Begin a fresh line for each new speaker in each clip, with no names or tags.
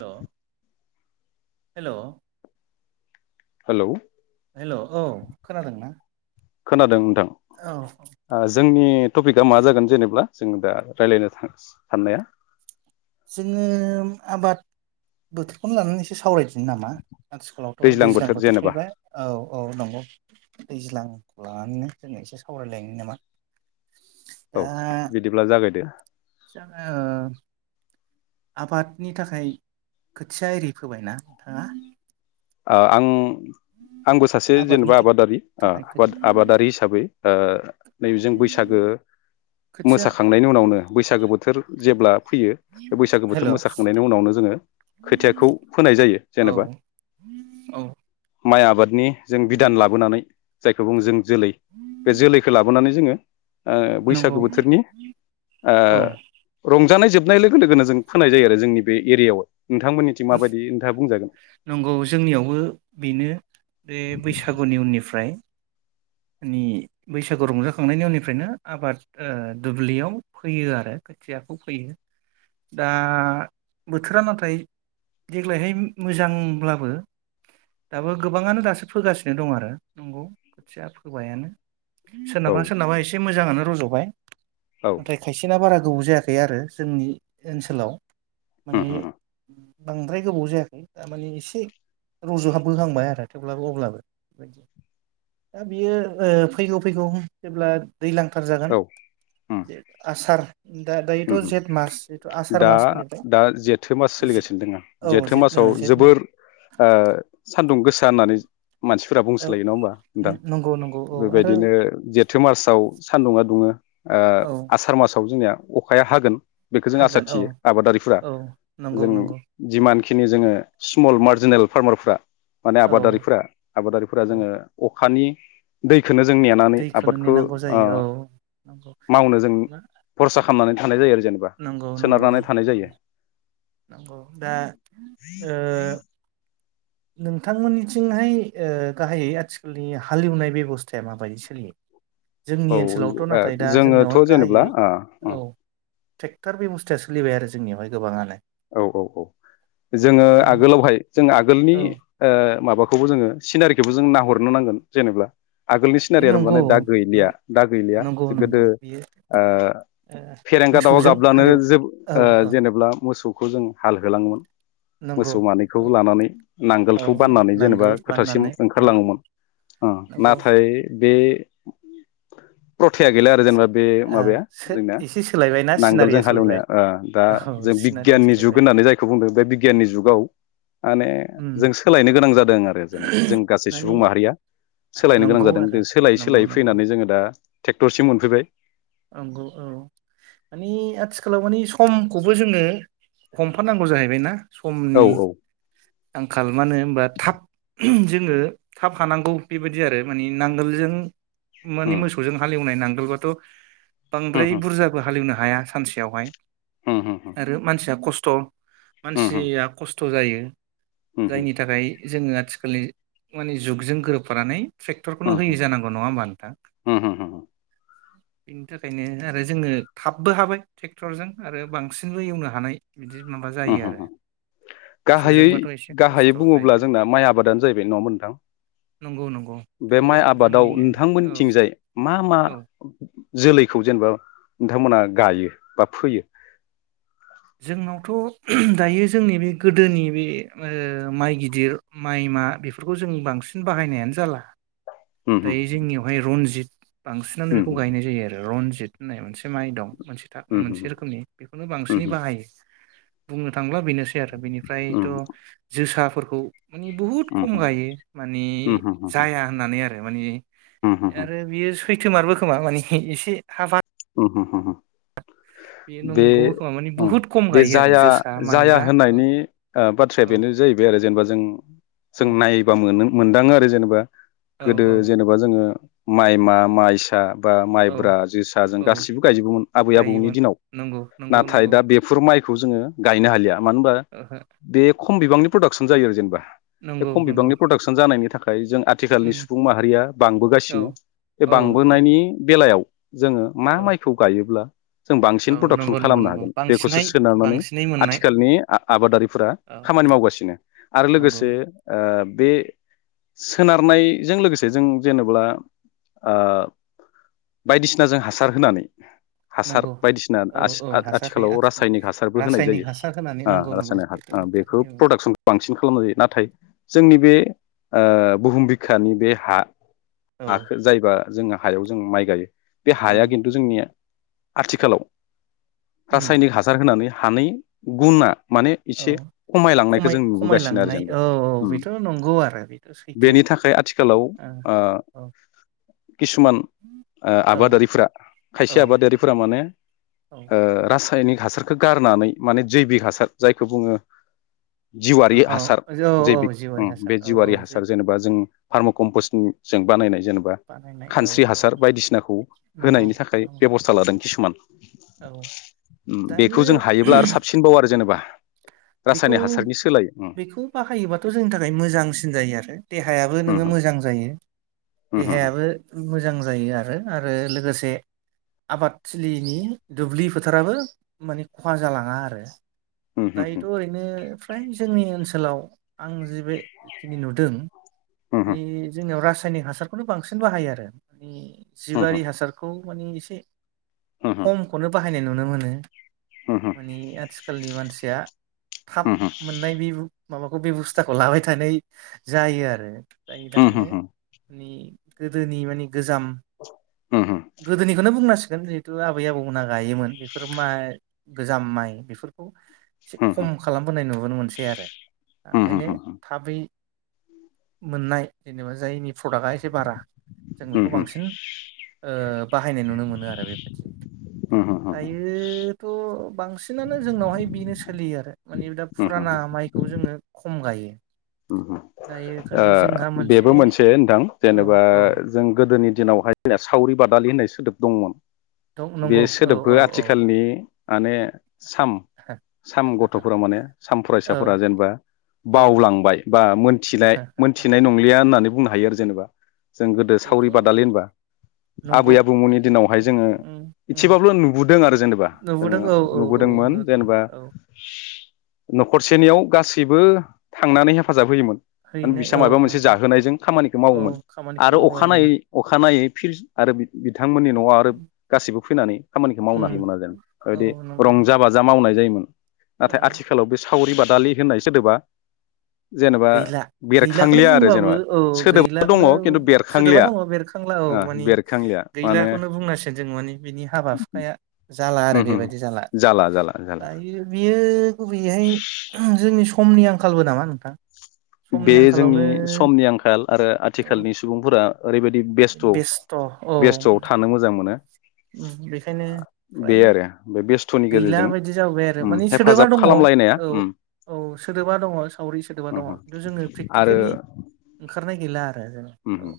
हेल' hello
hello
hello औ खोनादों ना?
खोनादों नोंथां ओ जोंनि टपिकआ मा जागोन जेनेबा? जों दा रायलायनो सान-साननाया?
जोङो आबाद बोथोरखौनो लानानै एसे सावराय नि नामा आथिखालावथ' दैज्लां बोथोर फैबाय औ औ नंगौ। दैज्लांखौ लानानैनो जों एसे सावरायलायनि नामा?
औ
दा
बिदिब्ला जागायदो
जोङो आबादनि थाखाय खोथिया एरि फोबायना नोंथाङा?
ओ आं आंबो सासे
आबादनि
जेनेबा आबादारि ओ
थाखाय
आबाद आबादारि हिसाबै ओ नैबे जों बैसागो
खोथिया
मोसाखांनायनि उनावनो बैसागो बोथोर जेब्ला फैयो बे बैसागो बोथोर
हेल' औ
मोसाखांनायनि उनावनो जोङो खोथियाखौ फोनाय जायो जेनेबा।
औ
माइ आबादनि जों बिदान लाबोनानै जाय सुबुंजों जोलै बे जोलैखो लाबोनानै जोङो ओ
नंगौ
बैसागो बोथोरनि ओ
औ
रंज जानाय जोबनाय लोगो लोगोनो जों फोनाय जायो आरो जोंनि बे एरियायाव। नोंथांमोननिथिं माबायदि नोंथाङा बुंजागोन।
नंगौ जोंनियावबो बेनो बे बैसागुनि उननिफ्राय मानि बैसागु रंजाखांनायनि उननिफ्रायनो आबाद ओ दुब्लियाव फैयो आरो खोथियाखौ फोयो दा बोथोरा नाथाय देग्लायहाय मोजांब्लाबो दाबो गोबाङानो दासो फोगासिनो दं आरो नंगौ खोथिया फो सबायानो।
औ
सोरनाबा सोरनाबा एसे मोज मोजांआनो रज'बाय।
औ
नाथाय खायसेना बारा गोबाव जायाखै आरो जोंनि ओनसोलाव।
उम
माने
उम
बांद्राय गोबाव जायाखै थारमाने एसे रज'हाब बोहांबाय आरो थेवब्लाबो अब्लाबो बियो ओ फैगौ फैगौ जेब्ला दैलांखार जागोन
औ उम
जे आसार दा दायोथ' जेठ मास जिथु आसार
दा
मासफोरनिफ्राय
दा जेथो मास
जि
सोलिगासिनो दङ
औ
जेथो
जेठ
मासाव
जेठ मास
जोबोर ओ सान्दुं गोसा होननानै मानसिफोरा
औ
बुंसोलायो नङा होमबा नोंथां
नंगौ नंगौ औ आरो
बेबायदिनो जेथो मासाव सान्दुङा दुङो ओ
औ
आसार मासाव जोंनिया अखाया हागोन। बेखौ जों आसा
हागोन औ
थियो आबादारिफोरा
औ नंगौ
जों
नंगौ
जिमानखिनि जोङो
बे
स्मल मार्ज। जेनेल फार्मारफ्रा। माने
औ
आबादारिफोरा आबादारिफोरा
औ
जोङो अखानि दै खौनो जों नेनानै
दैखौनो
आबादखौ
नेनांगौ
ओ
जायो औ नंगौ
मावनो जों
मा
खरसा खालामनानै थानाय जायो आरो
नंगौ नंगौ
थानाय
औ
जायो
नंगौ दा ओ नोंथांमोन निथिंहाय ओ गाहायै आथिखालनि हालेवनाय बेबस्थाया माबायदि सोलियो। जोंनि
औ
ओनसोलावथ' नाथाय दा जोंनियावहाय
जोङोथ' जेनेब्ला
गाहायै
[unintelligible]
औ ट्रेक्टर बेब'स्थाया सोलिबाय आरो जोंनियावहाय गोबाङानो।
औ औ औ जोङो
दायो
आगोलावहाय जों आगोलनि
औ
ओ माबा खौबो जोङो सिनारिखौबो जों नाहरनो नांगोन जेनेब्ला आगोलनि
बे
सिनारियानो
नंगौ
माने दा गैलिया दा गैलिया
नंगौ
गोदो
नंगौ बियो
ओ
ओ
फेरेंगा दउआ
मोसौजों
गाब्लानो
हालेव
जोब
औ औ
जेनेबा मोसौ खौ जों हाल होलाङोमोन।
नंगौ
मोसौ
औ
मानैखौ लानानै
औ
नांगोलखौ बाननानै जेनेबा
नांगोल
फोथासिम
बाननानै
ओंखारलाङोमोन ओ
नंगौ ओ
नाथाय बे रथाया गैला आरो जेनेबा बे माबाया
सो
जोंनाया
एसे सोलायबायना
नांगोलजों
सिनारिया सोलायबाय
हालेवनाया दा
औ
जों
सिनारिया
जुग
सोलायबाय
होननानै जायखौ बुंदों बे बिगियाननि जुगाव माने
उम
जों सोलायनो गोनां जादों आरो जेनबा जों गासै
माने
सुबुं माहारिया सोलायनो गोनां
नंगौ आरो
जादों सोलायै
नंगौ
सोलायै
नंगौ
फैनानै जोङो दा ट्रेक्टरसिम मोनफैबाय
नंगौ औ माने आथिखालाव माने समखौबो जोङो हमफानांगौ जाहैबाय ना
औ
समनि
औ
आंखाल मानो होमबा थाब जोङो थाब हानांगौ बेबायदि आरो माने नांगोलजों मानि
उम
मोसौजों हालएवनाय नां नंगौथ'
उम
बांद्राय बुरजाबो हालेवनो हाया। सानसेयावहाय
उम उम उम
आरो मानसिया खस्थ थ'
उम उम
मानसिया खस्त थ' जायो।
उम
जायनि थाखाय जोङो आथिखालनि माने जुगजों गोरोबफानानै ट्रेक्टरखौनो
उम
होयि जानांगौ नङा होमबा नोंथां
उम उम
बिनि थाखायनो आरो जोङो थाबबो हाबाय ट्रेक्टरजों आरो बांसिनबो एवनो हानाय बिदि माबा जायो आरो
होम-होम-होम गाहायै
मोसौजोंबाथ' एसे
गाहायै
खस्थ'
बुङोब्ला
जायो
जोंना माइ आबादानो जाहैबाय नङा नोंथां
नंगौ नंगौ थ'
बे माइ आबादाव
जोंनिनो औ
नोंथांमोननिथिंजाय मा मा
औ
जोलैखौ जेनबा नोंथांमोना गायो बा फोयो
जोंनावथ' दायो जोंनि बे गोदोनि बे ओ माइ गिदिर माइ मा बेफोरखौ जों बांसिन बाहायनायानो जाला
उम उम
दायो जोंनियावहाय रनजित बांसिनानो बेखौ
उम
गायनाय जायो आरो रनजित होननाय मोनसे माइ दं। मोनसे था मोनसे रोखोमनि बेखौनो
उम
बांसिनै बाहायो। बुंनो थांला बेनोसै आरो बेनिफ्रायथ'
उम
जोसा फोरखौ मानि बुहुत
उम
खम
होम
गायो मानि
उम उम होम
जाया होननानै आर [unintelligible] माने
उम होम उम होम होम
आरो बियो सु खैथोमारबो खोमा माने हे एसे हाबा
होम होम होम बे
नंगौबो खोमा माने
उम
बुहुद खम गायो आरो
जाया
जोसा
जाया
माइब्रा औ
होननायनि ओ बाथ्राया
औ
बेनो जाहैबाय आरो जेनबा जों जों
औ
नायोबा मोनोम मोनदाङो आरो जेनेबा
औ
गोदो
औ
जेनेबा जोङो माइमा माइसा बा माइब्रा
औ
जोस जों
औ
गासिबो गायजोबोमोन आबै आबौनि
गायोमोन
दिनाव
नंगौ नंगौ
नाथाय
नंगौ
दा बेफोर माइखौ जोङो गायनो हालिया मानो होमबा
ओहो
बे ख खम बिबांनि प्रडाक्सन जायो आरोे जेनबा बे
नंगौ
खम
नंगौ
बिबांनि प्रडाक्सन जानायनि थाख नाथाय जों आथिखालनि
उम
सुबुं माहारिया
औ
बांबोगासिनो बे
औ औ
बांबोनायनि बेलायाव जोंङो मा
औ
माइखौ गायोब्ला जों
औ
बांसिन प्रडाक्सन
नंगौ नंगौ
खालामनो
नंगौ
हागोन बेखौसो
बांसिनहाय
सोनारनानै
बांसिनै मोननाय
आथिखालनि आ आबादारिफोरा
औ
खामानि
औ
मावगासिनो आरो
नंगौ
लोगोसे ओ बे सोनारनायजों लोगोसे जों जेनोब्ला ओ बायदिसिना जों हासार होनानै हासार
नंगौ
बायदिसिना
औ
आसि
औ
आथ आ
हासार होयो
आथिखालाव
आथिखाल
रासायनिक हासारबो होनाय जायो
रासायनिक हासार होनानै नंगौ
ओ
नंगौ
रासायनिक हा ओ बेखौ
बाहायो
प्रडाक्सनखौ बांसिन खालामनाय जायो नाथाय जोंनि बे ओ बुहुम बिखानि बे हा
औ
हाखो जायबा जोंङो हायाव जों माइ गायो बे हाया
औ
खिन्थु जोंनिया आथिखालाव
उम
रासायनिक हासार होनानै हानै गुना माने
औ
एसे खमायलांनायखौ
खमाय
जों नुबोगासिनो आरो
खमायलांनाय
जेनेबा
औ औ
ओम
बेथ' नंगौ आरो बेथ' सैथो
बेनि थाखाय आथिखालाव ओ
ओ
किसुमान ओ
औ
आबादारिफोरा
औ
खायसे आबादारिफोरा माने
औ
ओ रासायनिक हासारखौ गार होननानै माने जैबि हासार जायखौ बुंङो जिउवारि
औ
हासार
औ
जैबि
औ जिउआरि
उम
हासार
बे
औ
जिवारि
औ जै
हासार जेनेबा जों फार्म' कम्पस्टनि जों बानायनाय जेनेबा
बानायनाय औ
खानस्रि
औ
हासार बायदिसिन
नंगौ
होनायनि थाखाय
नंगौ
बेबस्था लादों किसुमान
औ
ओम बेखौ
दायो
जों हायोब्ला आरो साबसिनबाव आरो जेनबा
बेखौ बेखौ बाहायोबाथ' जोंनि थाखाय मोजांसिन जायो आरो देहायाबो
उम
नोंङो मोजां जायो
उम
देहायाबो मोज मोजां जायो आरो आरो लोगोसे आबादथिलिनि दुब्लि फोथाराबो माने खहा जालांङा आरो
उम उम
दायोथ' ओरैनो फ्राय जोंनि ओनसोलाव आं जि बे जिखिनि नुदों
उम उम
नि जोंनियाव रास सायनिक हासारखौनो बांसिन बाहायो आरो नि
उम उम
जिबारि हासारखौ मानि एसे
उम
[unintelligible] हायनाय नुनो मोनो
उम
मानि आथि खालिनि मानसिया
उम
थाब मोननाय बेबु माबाखौ बेबस्थाखौ लाबाय थानाय जायो आरो जायनि
उम
थाखायनो नि गोदोनि मानि गोजाम गोदोनिखौनो बुंनांसि गोन जिहेथु आबै आबौमोन ना गायोमोन बेफोर माइ गोजाम माइ बेफोरखौ [inaudible] खम खालामबोनाय नु नुनो मोनसै आरो ओंखायनो
उम
थाबै मोननाय जेनेबा जायनि प्रडाक्टआ एसे बारा जों बेखौ बांसिन ओ बाहायनाय नुनो मोनो आरो बेबायदि दायोथ' बांसिनानो जोंनावहाय बिनो सो लियो आरो मानि दा
उम
फुराना माइखौ जोङो खम गायो।
उम उम
दायो
औ
खालि जोंहा
बेबो मोनसे नोंथां
औ
जेनेबा
औ
जों गोदोनि दिनावहाय सावरि बादालि होननाय सोदोब दंमोन।
दं
बे
नंगौ औ
सोदोबखौ
औ औ
आथिखालनि आने साम साम गथ'फोरा माने साम
औ
फरायसाफोरा जेनेबा
औ
बावलांबाय। बा मोनथिनाय मोनथिनाय नंलिया। होननानै बुंनो हायो आरो जेनेबा। जों गोदो
बेथ'
सावरि बादालि होनबा आबै
नंगौ बे
आबौमोननि दिनावहाय जोङो
उम उम
इसेबाबल' नुबोदों आरो जेनेबा जोङो
नुबोदों औ औ औ
नुबोदोंमोन
नुदों
जेनेबा।
औ
न'खरसेनियाव गासैबो थांनानै हे फाजाब होयोमोन।
हैनाय
बिसा
औ
माबा मोनसे
नंगौ
जाहोनायजों खामानिखौ
औ
मावोमोन
खामानिखौ
आरो अखानायै
मावलायोमोन
अखानायै फिस आरो बिथांमोननि न'आव आरो गासिबो फोनानै खामानिखौ
उम
मावनो हायोमोन आरो जों ओदि
औ नंगौ
रंजा बाजा मावनाय जायोमोन। ओम। नाथाय
औ
आथिखालाव बे सावरि बाद दालि होननाय सोदोबा जेनेबा
गैला गैलाखौनो
बेरखांलिया आरो
बुंबाबो
जेनेबा
औ
सोदोबा दङ
गैलाखौनो बु
खिन्थु
सोदोबा
बेरखांलिया
दङ बेरखांला औ मानि
बेरखांलिया माने
गैलाखौनो बुंनांसिगोन जों मानि बिनि हाबा हुखाया जाला आरो
उम उम
बेबायदि जाला
जाला जाला
दायो बियो गुबैयैहाय जोंनि स समनि आंखालबो नामा नोंथां।
बे
समनि
जोंनि
आंखालावनो
समनि आंखाल आरो
औ
आथिखालनि सुबुंफोरा ओरैबायद दि बेस्थ' बेस्थ'आव थानो मोजां मोनो।
उम बेखायनो
बे
फ्राय
आरो बे बेस्थ'नि
गैला
गेजेरजों
बायदि जाबोबाय आरो
उम
माने सोदोबा
हेफाजाब
दङ औ
खालामलायनाया उम
औ सोदोबा दङ सावरि सोदोबा
उम
दङ।
आरो
प्रेकटिकेलि ओंखारनाय गैला। आरो जों
उम
औ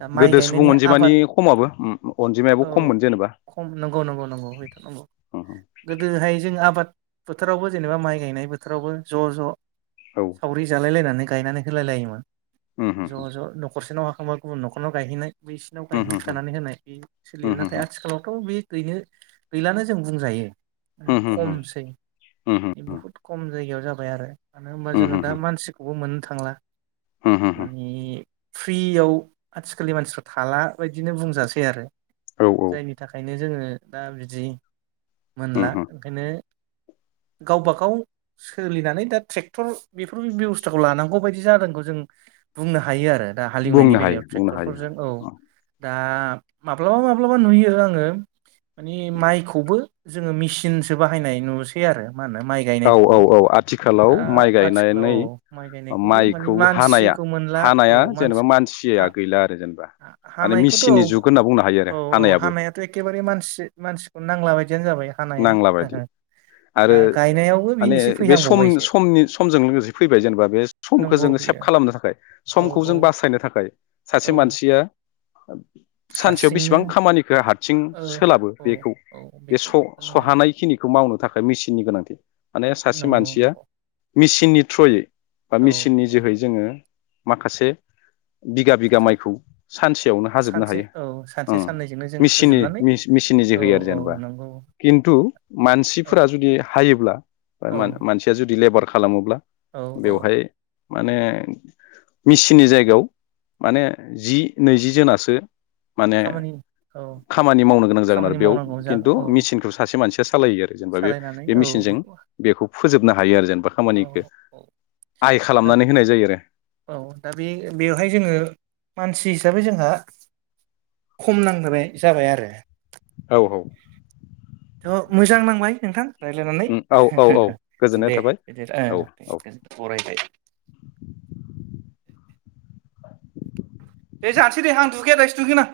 दा माइ
गोदो सुबुं
गायनायनि
अनजिमानि
आबाद
खमाबो उम अनजिमायाबो
औ
खममोन जेनेबा
खम नंगौ नंगौ नंगौ हथ'नंगौ।
उम
गोदोहाय जोङो आबाद बोथोरावबो जेनेबा माइ गायनाय बोथोरावबो ज' ज'
औ
सावरि जालायलायनानै गायनानै होलाय लायोमोन
उम
ज' ज' न'खरसे नाव खांबा गुबुन न'खरनाव गायहैनाय बैसिनाव
उम उम
गायहैखानानै होनाय बि
उम
सोलियो नाथाय
उम
आथिखालावथ' बे गैनो गैलानो जों बुंजायो
उम
खमसै
उम
बुहुत खम जायगायाव जाबाय आरो मानो होनबा जोङो
उम
दा मानसिखौबो मोन थांला
उम उम
मानि फ्रियाव आथिखालनि मानसिफ्रा थाला बायदिनो बुंजासै आरो
औ औ
जायनि थाखायनो जोङो दा बिदि
उम
मोनला ओंखायनो गावबाागाव सोलिनानै दा ट्रेक्टर बेफोर बेब'स्थाखौ लानांगौ बायदि जादोंखौ जों बुंनो हायो आरो दा हालेवनायनि
बुंनो हायो
बेलायाव
बुंनो हायो
ट्रेक्टरफोरजों औ दा माब्लाबा माब्लाबा नुयो आङो मानि माइखौ खौबो जोङो मेसििनसो बाहायनाय नुसै आरो मा होनो माइ
औ
गायनायखौबो
औ औ आथिखालाव
दा
माइ
आथिखालाव
गायनानै
औ माइ गायनायखौबो मानिे
माइखौ हानाया
मानसिखौ मोनला औ
हानाया जेनेबा
मानसि
मानसिया गैला आरो जेनेबा माने
हानायखौथ' औ
मेसिननि जुग होनना बुंनो हायो आरो
औ औ
हानायाबो
हानायाथ' एखेबारे मानसि मानसि नांलाबाय
नांला बायदि
दा
आरो
गायनायावबो बि
माने
एसे
बे सम
फैहांबावबायसो
समनि समजों लोगोसे फैबाय जेनेबा बे समखौ
नंगौ
जोङो सेभ
बियो
खालामनो थाखाय
औ
समखौ
औ
जों बासायनो थाखायोन [inaudible]
औ
सासे मानसिया आ [inaudible] सानसेयाव
हारसिंनो
बेसेबां खामानिखौ हारसिं
औ
सोलाबो
औ
बेखौ
औ
बे
बेखौ
स'
नंगौ
खिनिखौ मावनो थाखाय मेसिननि गोनांथि माने सासे मानसिया
नंगौ
मेसिननि थ्रयै बा
औ
मेसिननि जोहै
औ
जोङो माखासे बिगा बिगा माइखौ सानसेयावनो हाजोबनो
सानसे औ सानसे साननैजोंनो जों
हायोेसिननि
फोजोबनानै
मेसिननि जे
औ
होयो आरो
औ
जेनेबा
नंगौ
खिन्थु
औ
मानसिफोरा जुदि हायोब्ला
औ
मान मानसिया जुदि दिडिलेभार खालामोब्ला
औ औ
बेवहाय माने मिसिननि जायगायाव माने जि नैजि जोनासो माने
खामानि औ
खामानि मावनो गोनां जागोन आरो
खामानि
बेयाव
मावनांगौ जा
खिन्थु
औ
मेसिनखौ से मानसिया सालायो आरो जेनेबा
सालायनानै
बे
औ
मेसिनजों
बेखौ
बेखौ फोजोबनो हायो आरो जेन
औ औ दा
खालामनानै होनाय जायो आरो
औ दा बे बेवहाय जोङो मानसि दा बे जोंहा खम नांहोबाय जाबाय आरो
औ औ
मोजां नांबाय नोंथां रायज्लायनानै
औ औ औ गोजोननाय
दे
थाबाय
बिदि ओ
औ औ
दे बरायबाय दे जानोसै दे आं दुगैया दायोसो दुगैगोन आं